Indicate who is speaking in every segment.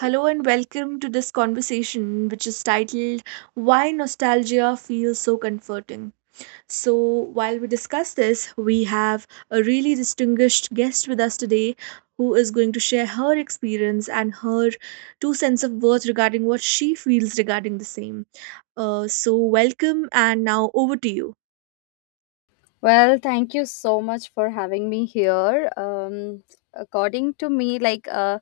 Speaker 1: Hello and welcome to this conversation, which is titled Why Nostalgia Feels So Comforting. So, while we discuss this, we have a really distinguished guest with us today who is going to share her experience and her two cents of worth regarding what she feels regarding the same. So, welcome, and now over to you.
Speaker 2: Well, thank you so much for having me here. According to me, like uh,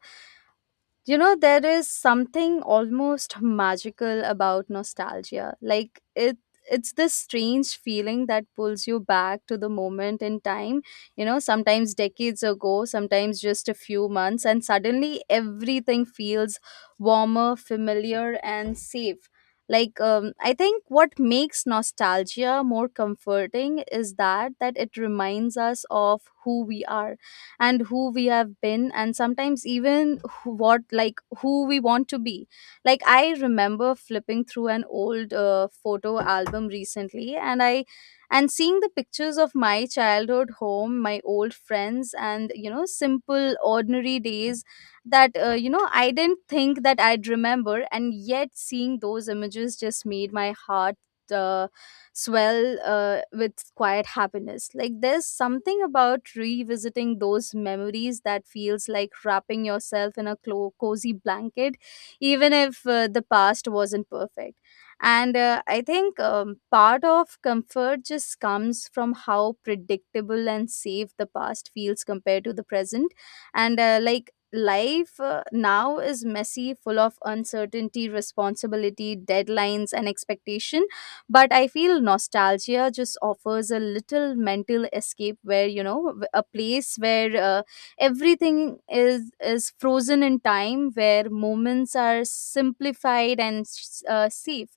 Speaker 2: you know, there is something almost magical about nostalgia. It's this strange feeling that pulls you back to the moment in time, you know, sometimes decades ago, sometimes just a few months, and suddenly everything feels warmer, familiar, and safe. I think what makes nostalgia more comforting is that it reminds us of who we are and who we have been, and sometimes even who, what like who we want to be. Like, I remember flipping through an old photo album recently, and seeing the pictures of my childhood home, my old friends, and, you know, simple ordinary days that, you know, I didn't think that I'd remember, and yet seeing those images just made my heart uh, swell with quiet happiness. Like, there's something about revisiting those memories that feels like wrapping yourself in a cozy blanket, even if the past wasn't perfect. And I think, part of comfort just comes from how predictable and safe the past feels compared to the present. And like, life now is messy, full of uncertainty, responsibility, deadlines, and expectation, but I feel nostalgia just offers a little mental escape where, you know, a place where, everything is frozen in time, where moments are simplified and safe.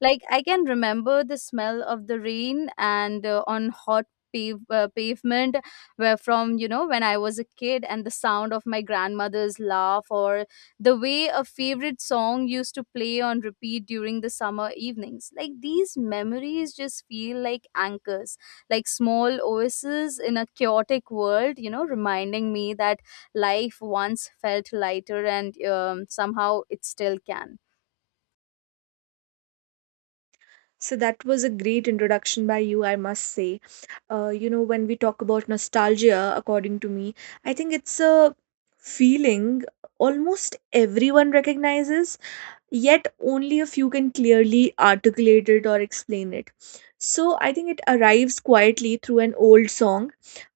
Speaker 2: Like, I can remember the smell of the rain and on hot pavement, where from you know, when I was a kid, and the sound of my grandmother's laugh, or the way a favorite song used to play on repeat during the summer evenings. Like, these memories just feel like anchors, like small oases in a chaotic world, you know, reminding me that life once felt lighter and, somehow it still can.
Speaker 1: So that was a great introduction by you, I must say. When we talk about nostalgia, according to me, I think it's a feeling almost everyone recognizes, yet only a few can clearly articulate it or explain it. So I think it arrives quietly through an old song,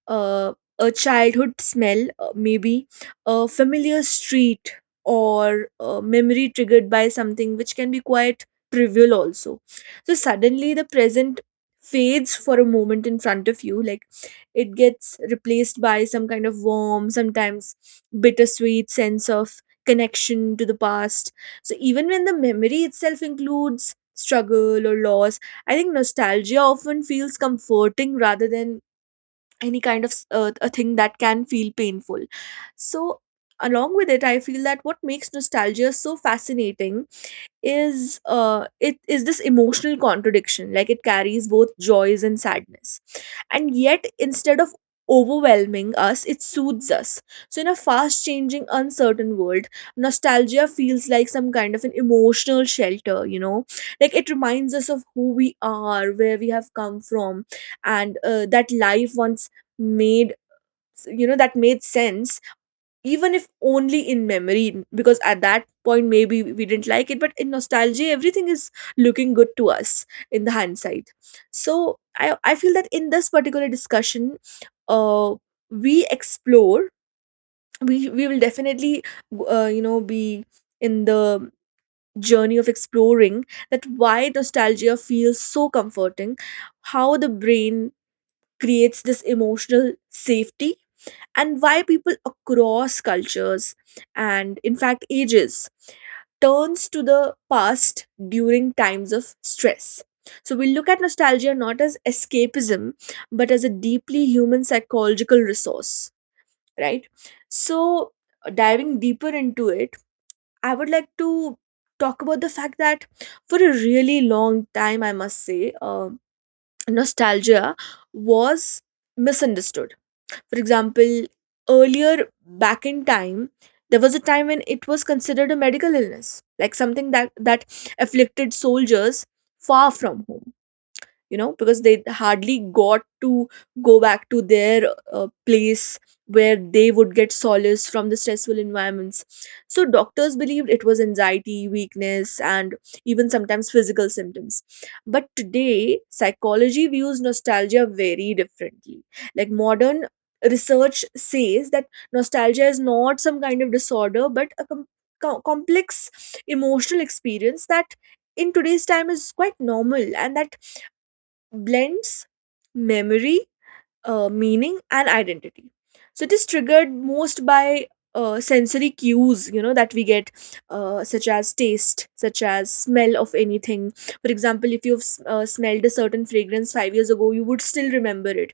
Speaker 1: uh, a childhood smell, maybe a familiar street, or a memory triggered by something which can be quite trivial also. So suddenly the present fades for a moment in front of you, like it gets replaced by some kind of warm, sometimes bittersweet sense of connection to the past. So even when the memory itself includes struggle or loss, I think nostalgia often feels comforting rather than any kind of a thing that can feel painful. So along with it, I feel that what makes nostalgia so fascinating is, it is this emotional contradiction. Like, it carries both joys and sadness, and yet instead of overwhelming us, it soothes us. So in a fast changing, uncertain world, nostalgia feels like some kind of an emotional shelter, like it reminds us of who we are, where we have come from, and that life once made, that made sense, even if only in memory, because at that point maybe we didn't like it, but in nostalgia everything is looking good to us in the hindsight. So I feel that in this particular discussion, uh we explore we will definitely, be in the journey of exploring that why nostalgia feels so comforting, how the brain creates this emotional safety, and why people across cultures and, in fact, ages turns to the past during times of stress. So we look at nostalgia not as escapism, but as a deeply human psychological resource, right? So diving deeper into it, I would like to talk about the fact that for a really long time, I must say, nostalgia was misunderstood. For example, earlier back in time, there was a time when it was considered a medical illness, like something that afflicted soldiers far from home, because they hardly got to go back to their place where they would get solace from the stressful environments. So doctors believed it was anxiety, weakness, and even sometimes physical symptoms. But today, psychology views nostalgia very differently. Like, modern research says that nostalgia is not some kind of disorder, but a complex emotional experience that in today's time is quite normal, and that blends memory, meaning, and identity. So it is triggered most by sensory cues, that we get, such as taste, such as smell of anything. For example, if you've smelled a certain fragrance 5 years ago, you would still remember it.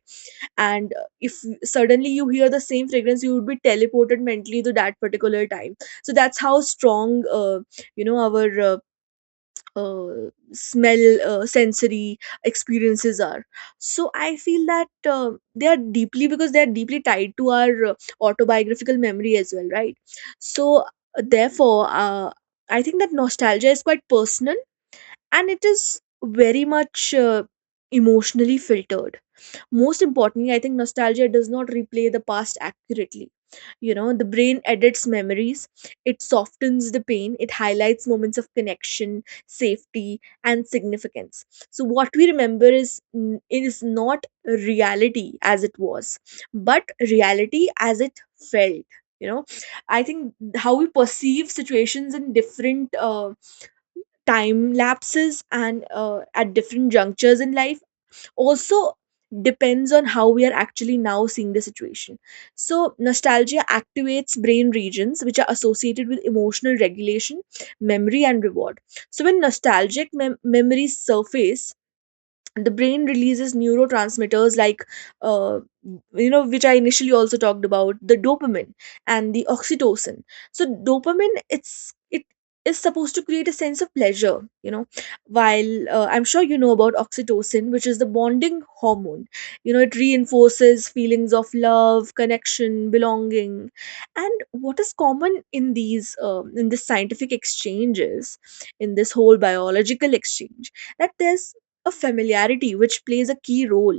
Speaker 1: And if suddenly you hear the same fragrance, you would be teleported mentally to that particular time. So that's how strong, our smell sensory experiences are. So I feel that, they are deeply because they are deeply tied to our autobiographical memory as well, right? So, therefore, I think that nostalgia is quite personal, and it is very much emotionally filtered. Most importantly, I think nostalgia does not replay the past accurately. You know, the brain edits memories, it softens the pain, it highlights moments of connection, safety, and significance. So, what we remember is not reality as it was, but reality as it felt. You know, I think how we perceive situations in different time lapses, and, at different junctures in life, also depends on how we are actually now seeing the situation. So, nostalgia activates brain regions which are associated with emotional regulation, memory, and reward. So, when nostalgic memories surface, the brain releases neurotransmitters like, uh, which I initially also talked about, the dopamine and the oxytocin. So dopamine, it is supposed to create a sense of pleasure, while I'm sure you know about oxytocin, which is the bonding hormone. It reinforces feelings of love, connection, belonging. And what is common in these in this scientific exchanges, in this whole biological exchange, that there's a familiarity which plays a key role.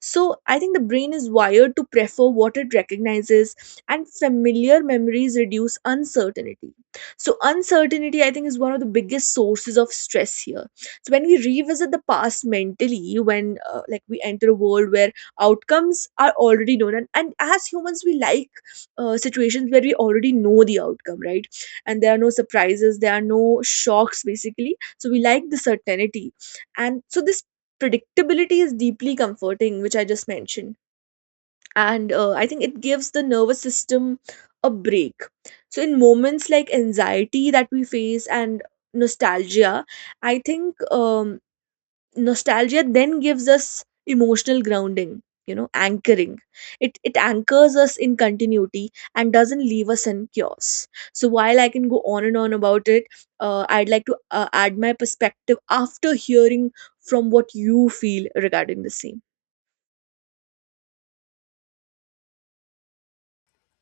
Speaker 1: So I think the brain is wired to prefer what it recognizes, and familiar memories reduce uncertainty. So, uncertainty, I think, is one of the biggest sources of stress here. So, when we revisit the past mentally, when like we enter a world where outcomes are already known, and as humans, we like situations where we already know the outcome, right? And there are no surprises, there are no shocks, basically. So, we like the certainty, and so this predictability is deeply comforting, which I just mentioned. And I think it gives the nervous system a break. So in moments like anxiety that we face, and nostalgia, I think, nostalgia then gives us emotional grounding, anchoring. It anchors us in continuity and doesn't leave us in chaos. So while I can go on and on about it, I'd like to add my perspective after hearing from what you feel regarding the same.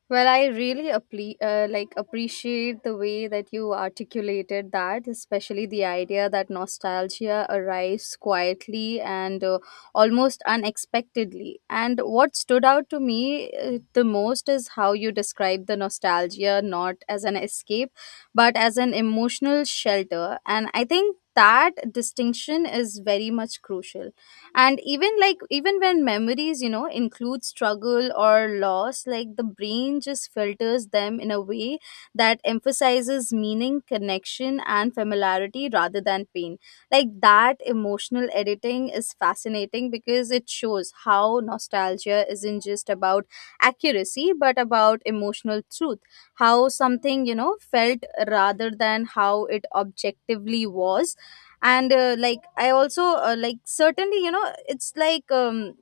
Speaker 2: Well, I really appreciate the way that you articulated that, especially the idea that nostalgia arrives quietly and, almost unexpectedly. And what stood out to me the most is how you describe the nostalgia not as an escape, but as an emotional shelter. And I think that distinction is very much crucial. And even when memories, you know, include struggle or loss, like, the brain just filters them in a way that emphasizes meaning, connection, and familiarity rather than pain. Like, that emotional editing is fascinating because it shows how nostalgia isn't just about accuracy but about emotional truth, how something, you know, felt rather than how it objectively was. And like, I also, like certainly you know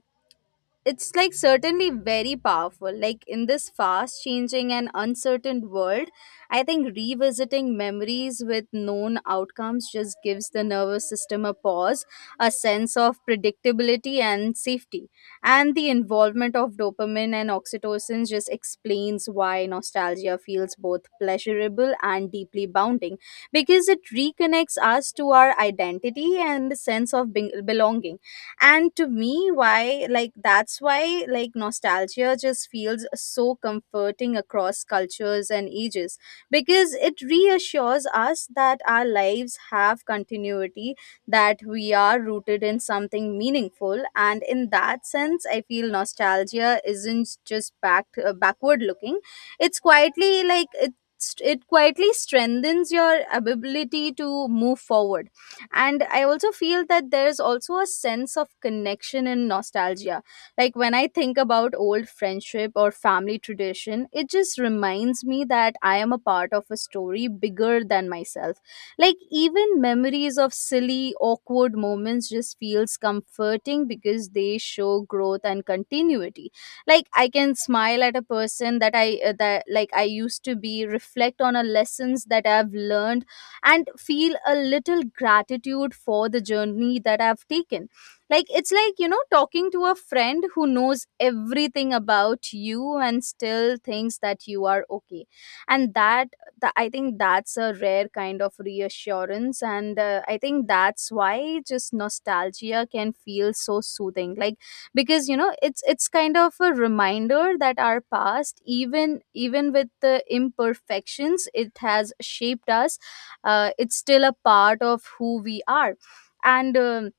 Speaker 2: it's like certainly, very powerful. Like, in this fast changing and uncertain world, I think revisiting memories with known outcomes just gives the nervous system a pause, a sense of predictability and safety. And the involvement of dopamine and oxytocin just explains why nostalgia feels both pleasurable and deeply bounding, because it reconnects us to our identity and the sense of belonging. And to me, why like that's why like nostalgia just feels so comforting across cultures and ages, because it reassures us that our lives have continuity, that we are rooted in something meaningful. And in that sense, I feel nostalgia isn't just backward looking. it's quietly like it it quietly strengthens your ability to move forward. And I also feel that there's also a sense of connection and nostalgia. Like, when I think about old friendship or family tradition, it just reminds me that I am a part of a story bigger than myself. Like, even memories of silly awkward moments just feels comforting because they show growth and continuity. Like, I can smile at a person that I that like I used to be, reflect on a lessons that I've learned, and feel a little gratitude for the journey that I've taken. Like, it's like, you know, talking to a friend who knows everything about you and still thinks that you are okay. And that, I think that's a rare kind of reassurance. And I think that's why just nostalgia can feel so soothing. Like, because, you know, it's kind of a reminder that our past, even with the imperfections, it has shaped us. It's still a part of who we are. And,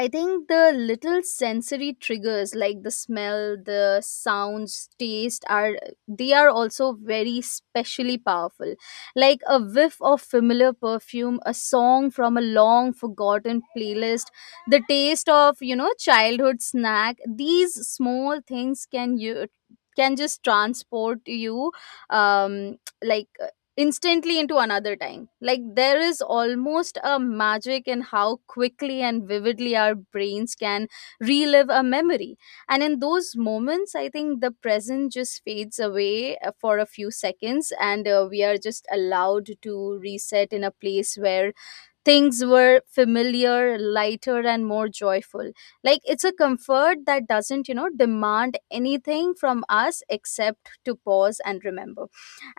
Speaker 2: I think the little sensory triggers, like the smell, the sounds, taste, are, they are also very specially powerful. Like, a whiff of familiar perfume, a song from a long forgotten playlist, the taste of, you know, childhood snack, these small things can just transport you, um like instantly into another time. Like, there is almost a magic in how quickly and vividly our brains can relive a memory. And in those moments, I think the present just fades away, for a few seconds, and, we are just allowed to reset in a place where things were familiar, lighter, and more joyful. Like, it's a comfort that doesn't, you know, demand anything from us except to pause and remember.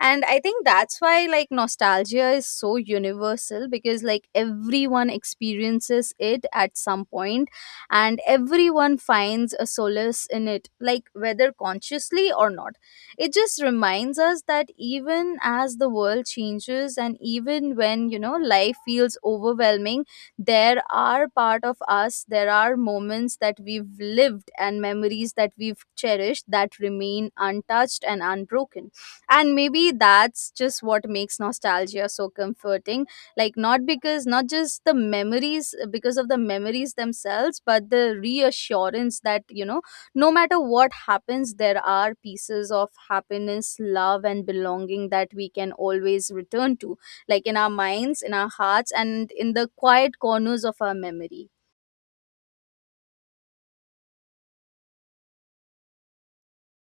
Speaker 2: And I think that's why, like, nostalgia is so universal, because, like, everyone experiences it at some point, and everyone finds a solace in it, like, whether consciously or not. It just reminds us that even as the world changes, and even when, you know, life feels overwhelming, there are part of us, there are moments that we've lived and memories that we've cherished, that remain untouched and unbroken. And maybe that's just what makes nostalgia so comforting, like, not because not just the memories, because of the memories themselves, but the reassurance that, you know, no matter what happens, there are pieces of happiness, love, and belonging that we can always return to, like, in our minds, in our hearts, and in the quiet corners of our memory.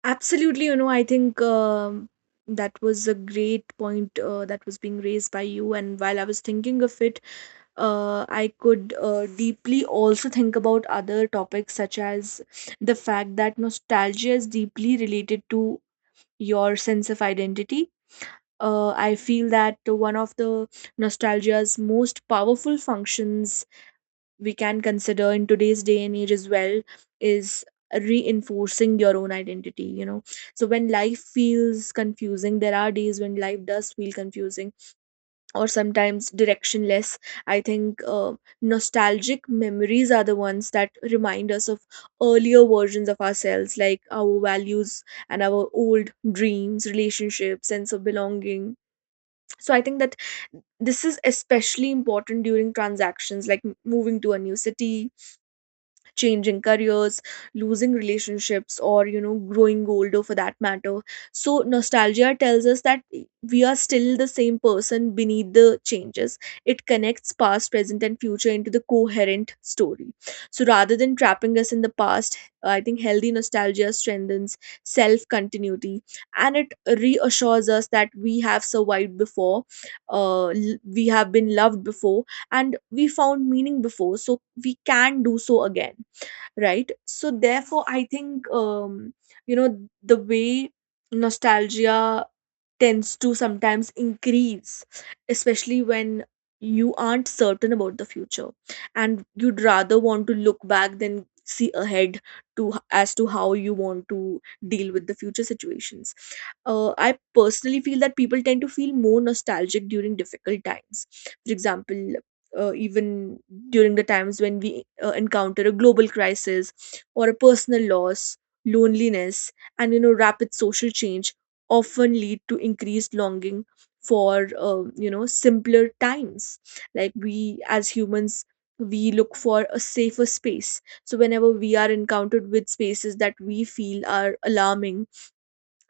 Speaker 1: Absolutely. I think, that was a great point, that was being raised by you. And while I was thinking of it, I could deeply also think about other topics, such as the fact that nostalgia is deeply related to your sense of identity. I feel that one of the nostalgia's most powerful functions we can consider in today's day and age as well is reinforcing your own identity. So when life feels confusing, there are days when life does feel confusing or sometimes directionless. I think nostalgic memories are the ones that remind us of earlier versions of ourselves, like our values and our old dreams, relationships, sense of belonging. So I think that this is especially important during transactions like moving to a new city, changing careers, losing relationships, or growing older for that matter. So nostalgia tells us that we are still the same person beneath the changes. It connects past, present, and future into the coherent story. So rather than trapping us in the past, I think healthy nostalgia strengthens self continuity, and it reassures us that we have survived before, we have been loved before, and we found meaning before, so we can do so again, right? So therefore, I think, the way nostalgia tends to sometimes increase, especially when you aren't certain about the future, and you'd rather want to look back than see ahead, as to how you want to deal with the future situations. I personally feel that people tend to feel more nostalgic during difficult times. For example, even during the times when we encounter a global crisis, or a personal loss, loneliness, and rapid social change often lead to increased longing for simpler times. Like we as humans, we look for a safer space, so whenever we are encountered with spaces that we feel are alarming,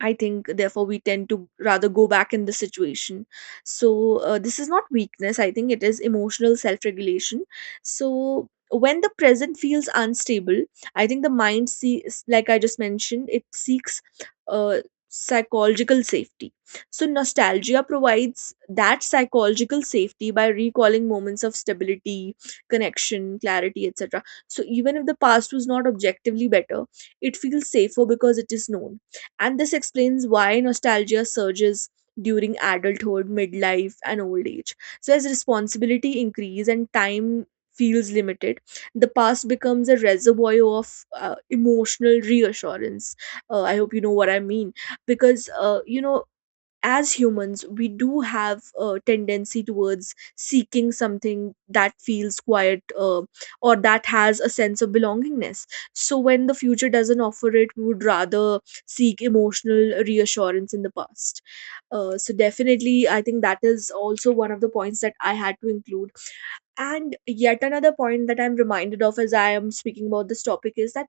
Speaker 1: I think, therefore, we tend to rather go back in the situation. So, this is not weakness. I think it is emotional self regulation. So, when the present feels unstable, I think the mind sees, like I just mentioned, it seeks uh, psychological safety. So, nostalgia provides that psychological safety by recalling moments of stability, connection, clarity, etc. So, even if the past was not objectively better, it feels safer because it is known, and this explains why nostalgia surges during adulthood, midlife, and old age. So, as responsibility increase and time feels limited, the past becomes a reservoir of emotional reassurance. I hope you know what I mean. Because, as humans we do have a tendency towards seeking something that feels quiet, or that has a sense of belongingness. So when the future doesn't offer it, we would rather seek emotional reassurance in the past. So definitely I think that is also one of the points that I had to include. And yet another point that I'm reminded of as I am speaking about this topic is that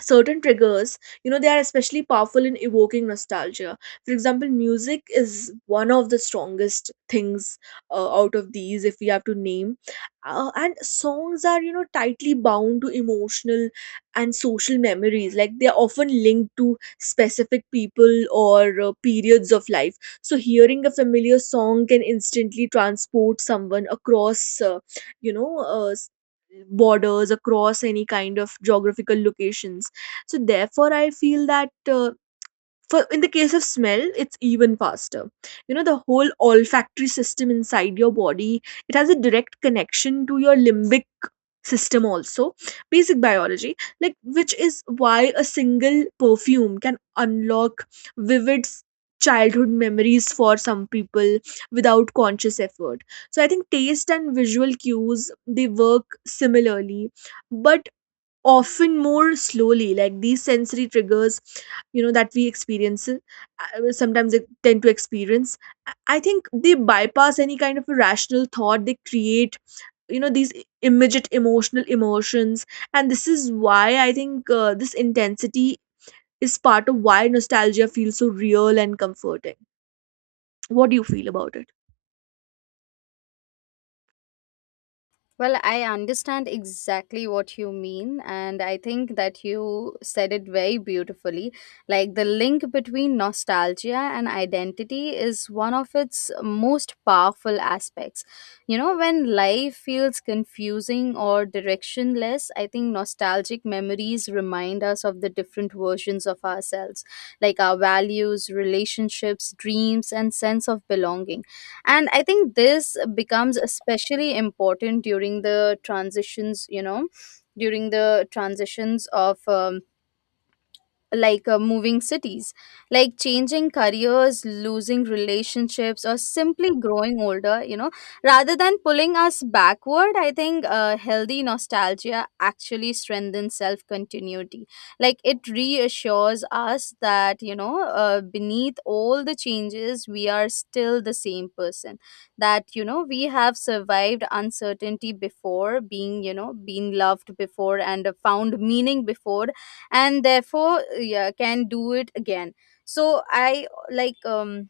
Speaker 1: certain triggers, you know, they are especially powerful in evoking nostalgia. For example, music is one of the strongest things, out of these, if we have to name. And songs are, you know, tightly bound to emotional and social memories, like they are often linked to specific people or periods of life. So hearing a familiar song can instantly transport someone across, you know uh, s- borders, across any kind of geographical locations. So therefore, I feel that for, in the case of smell, it's even faster. You know, the whole olfactory system inside your body, it has a direct connection to your limbic system also, basic biology, like, which is why a single perfume can unlock vivid childhood memories for some people without conscious effort. So I think taste and visual cues, they work similarly, but often more slowly. Like these sensory triggers, you know, that we experience, sometimes they tend to experience, I think they bypass any kind of a rational thought. They create, you know, these immediate emotional emotions. And this is why I think this intensity is part of why nostalgia feels so real and comforting. What do you feel about it?
Speaker 2: Well, I understand exactly what you mean, and I think that you said it very beautifully. Like, the link between nostalgia and identity is one of its most powerful aspects. You know, when life feels confusing or directionless, I think nostalgic memories remind us of the different versions of ourselves, like our values, relationships, dreams, and sense of belonging. And I think this becomes especially important during the transitions, you know, during the transitions of, moving cities, like changing careers, losing relationships, or simply growing older. You know, rather than pulling us backward, I think, healthy nostalgia actually strengthens self continuity. Like, it reassures us that, you know, beneath all the changes, we are still the same person. That, you know, we have survived uncertainty before, being, you know, been loved before, and, found meaning before, and therefore yeah, can do it again. so i like um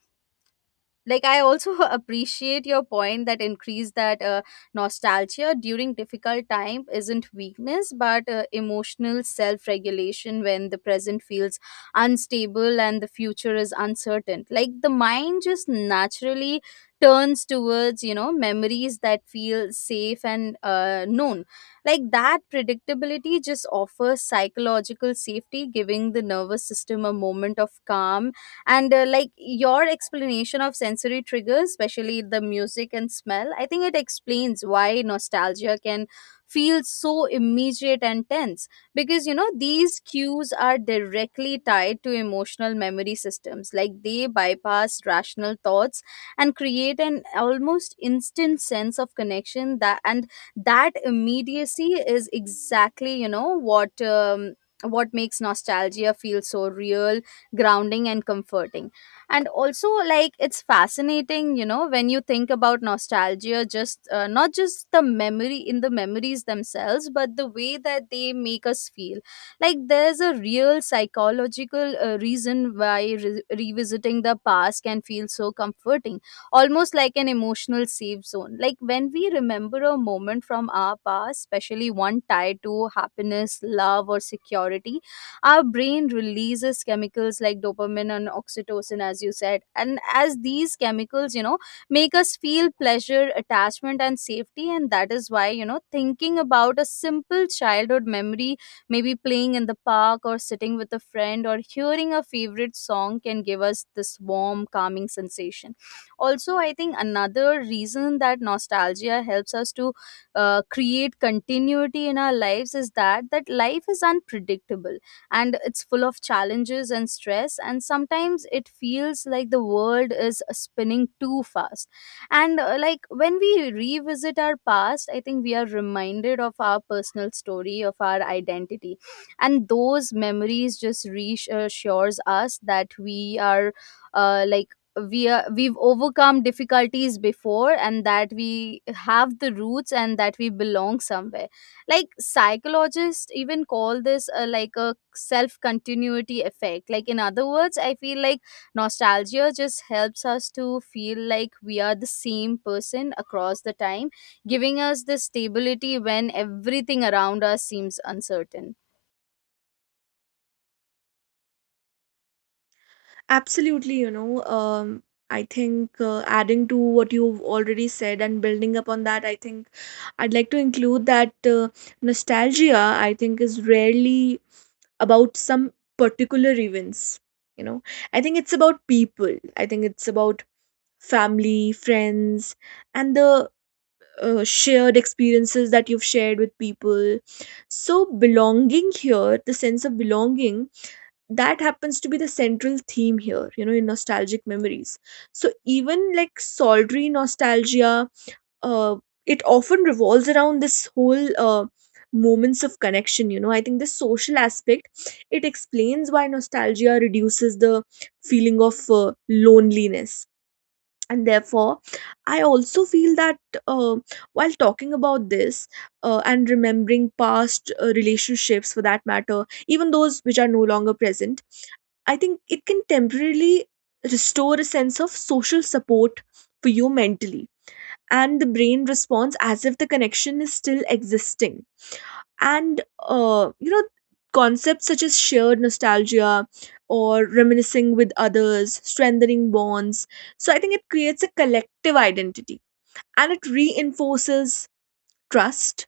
Speaker 2: like i also appreciate your point that increase that nostalgia during difficult time isn't weakness, but, emotional self regulation. When the present feels unstable and the future is uncertain, like, the mind just naturally turns towards, you know, memories that feel safe and, known. Like, that predictability just offers psychological safety, giving the nervous system a moment of calm. And like, your explanation of sensory triggers, especially the music and smell, I think it explains why nostalgia can feel so immediate and tense, because, you know, these cues are directly tied to emotional memory systems. Like, they bypass rational thoughts and create an almost instant sense of connection. That immediacy is exactly, you know, what makes nostalgia feel so real, grounding, and comforting. And also, like, it's fascinating, you know, when you think about nostalgia, just, not just the memory in the memories themselves, but the way that they make us feel. Like, there's a real psychological reason why revisiting the past can feel so comforting, almost like an emotional safe zone. Like, when we remember a moment from our past, especially one tied to happiness, love, or security, our brain releases chemicals like dopamine and oxytocin, as you said, and as these chemicals, you know, make us feel pleasure, attachment, and safety. And that is why, you know, thinking about a simple childhood memory, maybe playing in the park, or sitting with a friend, or hearing a favorite song, can give us this warm, calming sensation. Also, I think another reason that nostalgia helps us to create continuity in our lives is that life is unpredictable, and it's full of challenges and stress, and sometimes it feels like the world is spinning too fast. And like, when we revisit our past, I think we are reminded of our personal story, of our identity, and those memories just reassures us that uh, like we are, we've overcome difficulties before, and that we have the roots, and that we belong somewhere. Like, psychologists even call this a self continuity effect. Like, in other words, I feel like nostalgia just helps us to feel like we are the same person across the time, giving us the stability when everything around us seems uncertain.
Speaker 1: Absolutely, you know. I think, adding to what you've already said and building upon that, I think I'd like to include that nostalgia, I think, is rarely about some particular events. You know, I think it's about people, I think it's about family, friends, and the shared experiences that you've shared with people. So belonging here, the sense of belonging, that happens to be the central theme here, you know, in nostalgic memories. So even like solitary nostalgia, uh, it often revolves around this whole moments of connection. You know, I think the social aspect, it explains why nostalgia reduces the feeling of loneliness. And therefore, I also feel that, uh, while talking about this and remembering past relationships, for that matter, even those which are no longer present, I think it can temporarily restore a sense of social support for you mentally. And the brain responds as if the connection is still existing. And you know, concepts such as shared nostalgia or reminiscing with others strengthening bonds, so I think it creates a collective identity and it reinforces trust.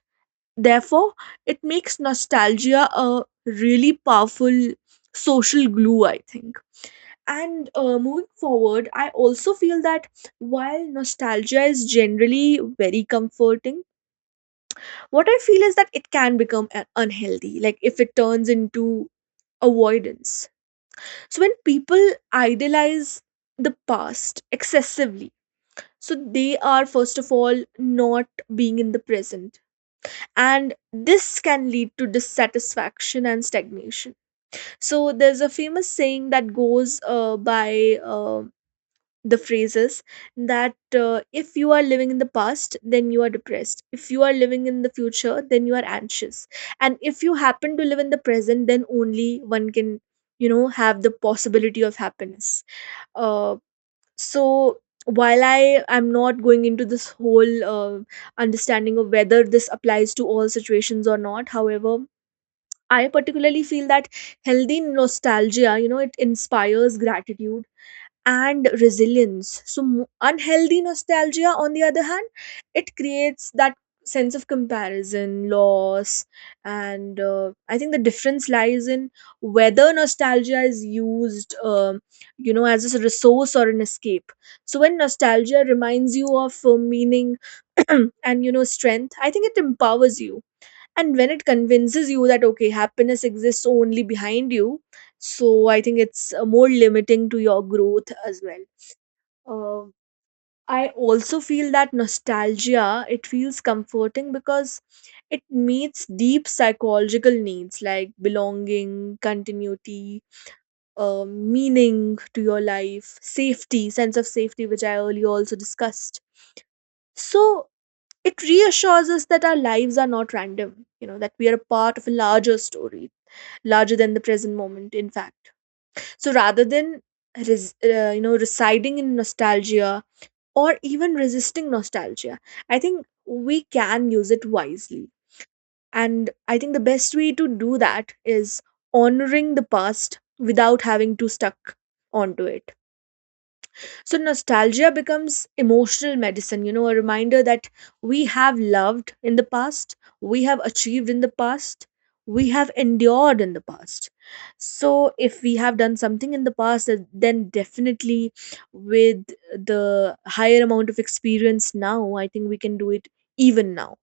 Speaker 1: Therefore, it makes nostalgia a really powerful social glue, I think. And moving forward, I also feel that while nostalgia is generally very comforting, what I feel is that it can become unhealthy, like if it turns into avoidance. So when people idolize the past excessively, so they are, first of all, not being in the present. And this can lead to dissatisfaction and stagnation. So there's a famous saying that goes by, the phrases that if you are living in the past, then you are depressed; if you are living in the future, then you are anxious; and if you happen to live in the present, then only one can, you know, have the possibility of happiness. Uh, so while I am not going into this whole understanding of whether this applies to all situations or not, however, I particularly feel that healthy nostalgia, you know, it inspires gratitude and resilience. So, unhealthy nostalgia, on the other hand, it creates that sense of comparison, loss, and I think the difference lies in whether nostalgia is used, you know, as a resource or an escape. So when nostalgia reminds you of meaning and, you know, strength, I think it empowers you. And when it convinces you that okay, happiness exists only behind you, so I think it's more limiting to your growth as well. Uh, I also feel that nostalgia, it feels comforting because it meets deep psychological needs like belonging, continuity, meaning to your life, safety, sense of safety, which I earlier also discussed. So it reassures us that our lives are not random, you know, that we are a part of a larger story, larger than the present moment, in fact. So rather than you know, residing in nostalgia or even resisting nostalgia, I think we can use it wisely. And I think the best way to do that is honoring the past without having to stuck onto it. So nostalgia becomes emotional medicine, you know, a reminder that we have loved in the past, we have achieved in the past, we have endured in the past. So if we have done something in the past, then definitely, with the higher amount of experience now, I think we can do it even now.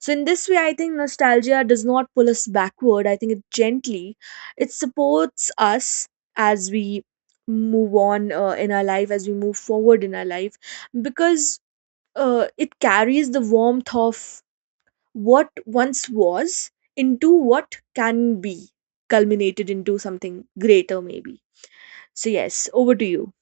Speaker 1: So in this way, I think nostalgia does not pull us backward. I think it gently, it supports us as we move on in our life, as we move forward in our life, because it carries the warmth of what once was into what can be culminated into something greater, maybe. So yes, over to you.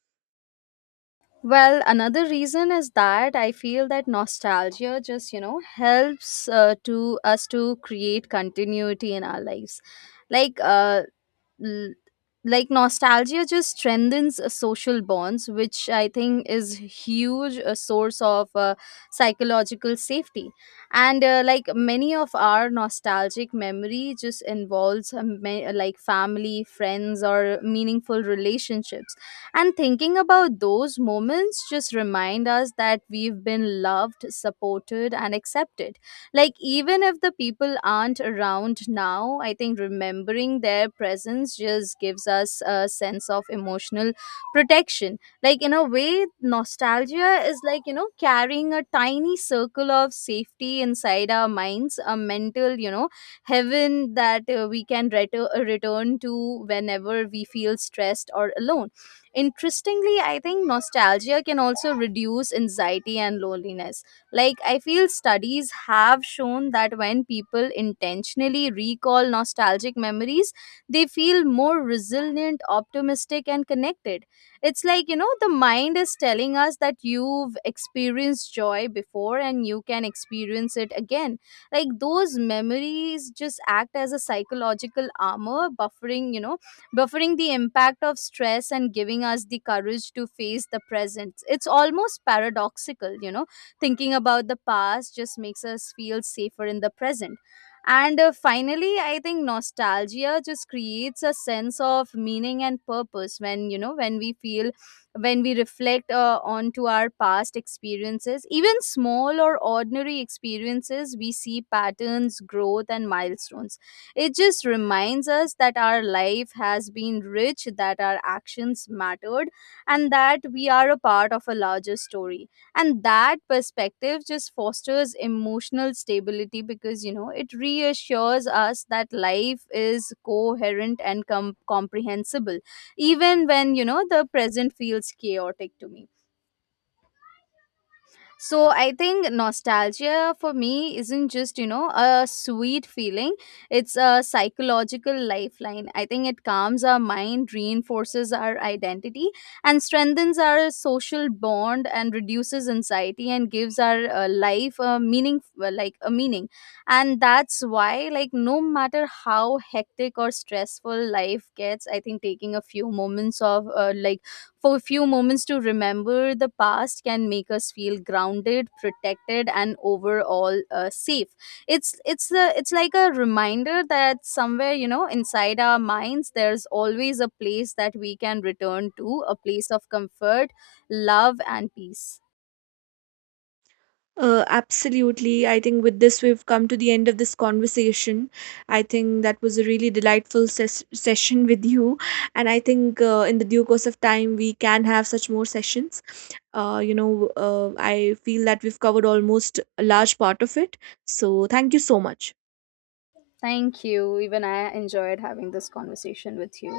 Speaker 2: Well, another reason is that I feel that nostalgia just, you know, helps, to us to create continuity in our lives. Like uh, l- like nostalgia just strengthens, social bonds, which I think is huge a source of, psychological safety. And like, many of our nostalgic memory just involves, family, friends, or meaningful relationships, and thinking about those moments just remind us that we've been loved, supported, and accepted. Like, even if the people aren't around now, I think remembering their presence just gives us a sense of emotional protection. Like, in a way, nostalgia is like, you know, carrying a tiny circle of safety inside our minds, a mental, you know, heaven that, we can return to whenever we feel stressed or alone. Interestingly, I think nostalgia can also reduce anxiety and loneliness. Like, I feel studies have shown that when people intentionally recall nostalgic memories, they feel more resilient, optimistic, and connected. It's like, you know, the mind is telling us that you've experienced joy before, and you can experience it again. Like, those memories just act as a psychological armor, buffering the impact of stress, and giving us the courage to face the present. It's almost paradoxical, you know. Thinking about the past just makes us feel safer in the present. And finally, I think nostalgia just creates a sense of meaning and purpose when, you know, when we reflect, onto our past experiences, even small or ordinary experiences, we see patterns, growth, and milestones. It just reminds us that our life has been rich, that our actions mattered, and that we are a part of a larger story. And that perspective just fosters emotional stability, because, you know, it reassures us that life is coherent and comprehensible, even when, you know, the present feels chaotic to me. So I think nostalgia for me isn't just, you know, a sweet feeling. It's a psychological lifeline. I think it calms our mind, reinforces our identity, and strengthens our social bond, and reduces anxiety, and gives our, life a meaning, a meaning. And that's why, like, no matter how hectic or stressful life gets, I think taking a few moments of, for a few moments to remember the past, can make us feel grounded, protected, and overall, safe. It's like a reminder that somewhere, you know, inside our minds, there's always a place that we can return to, a place of comfort, love, and peace.
Speaker 1: Absolutely. I think with this, we've come to the end of this conversation. I think that was a really delightful session with you. And I think, in the due course of time, we can have such more sessions. I feel that we've covered almost a large part of it. So thank you so much.
Speaker 2: Thank you, even I enjoyed having this conversation with you.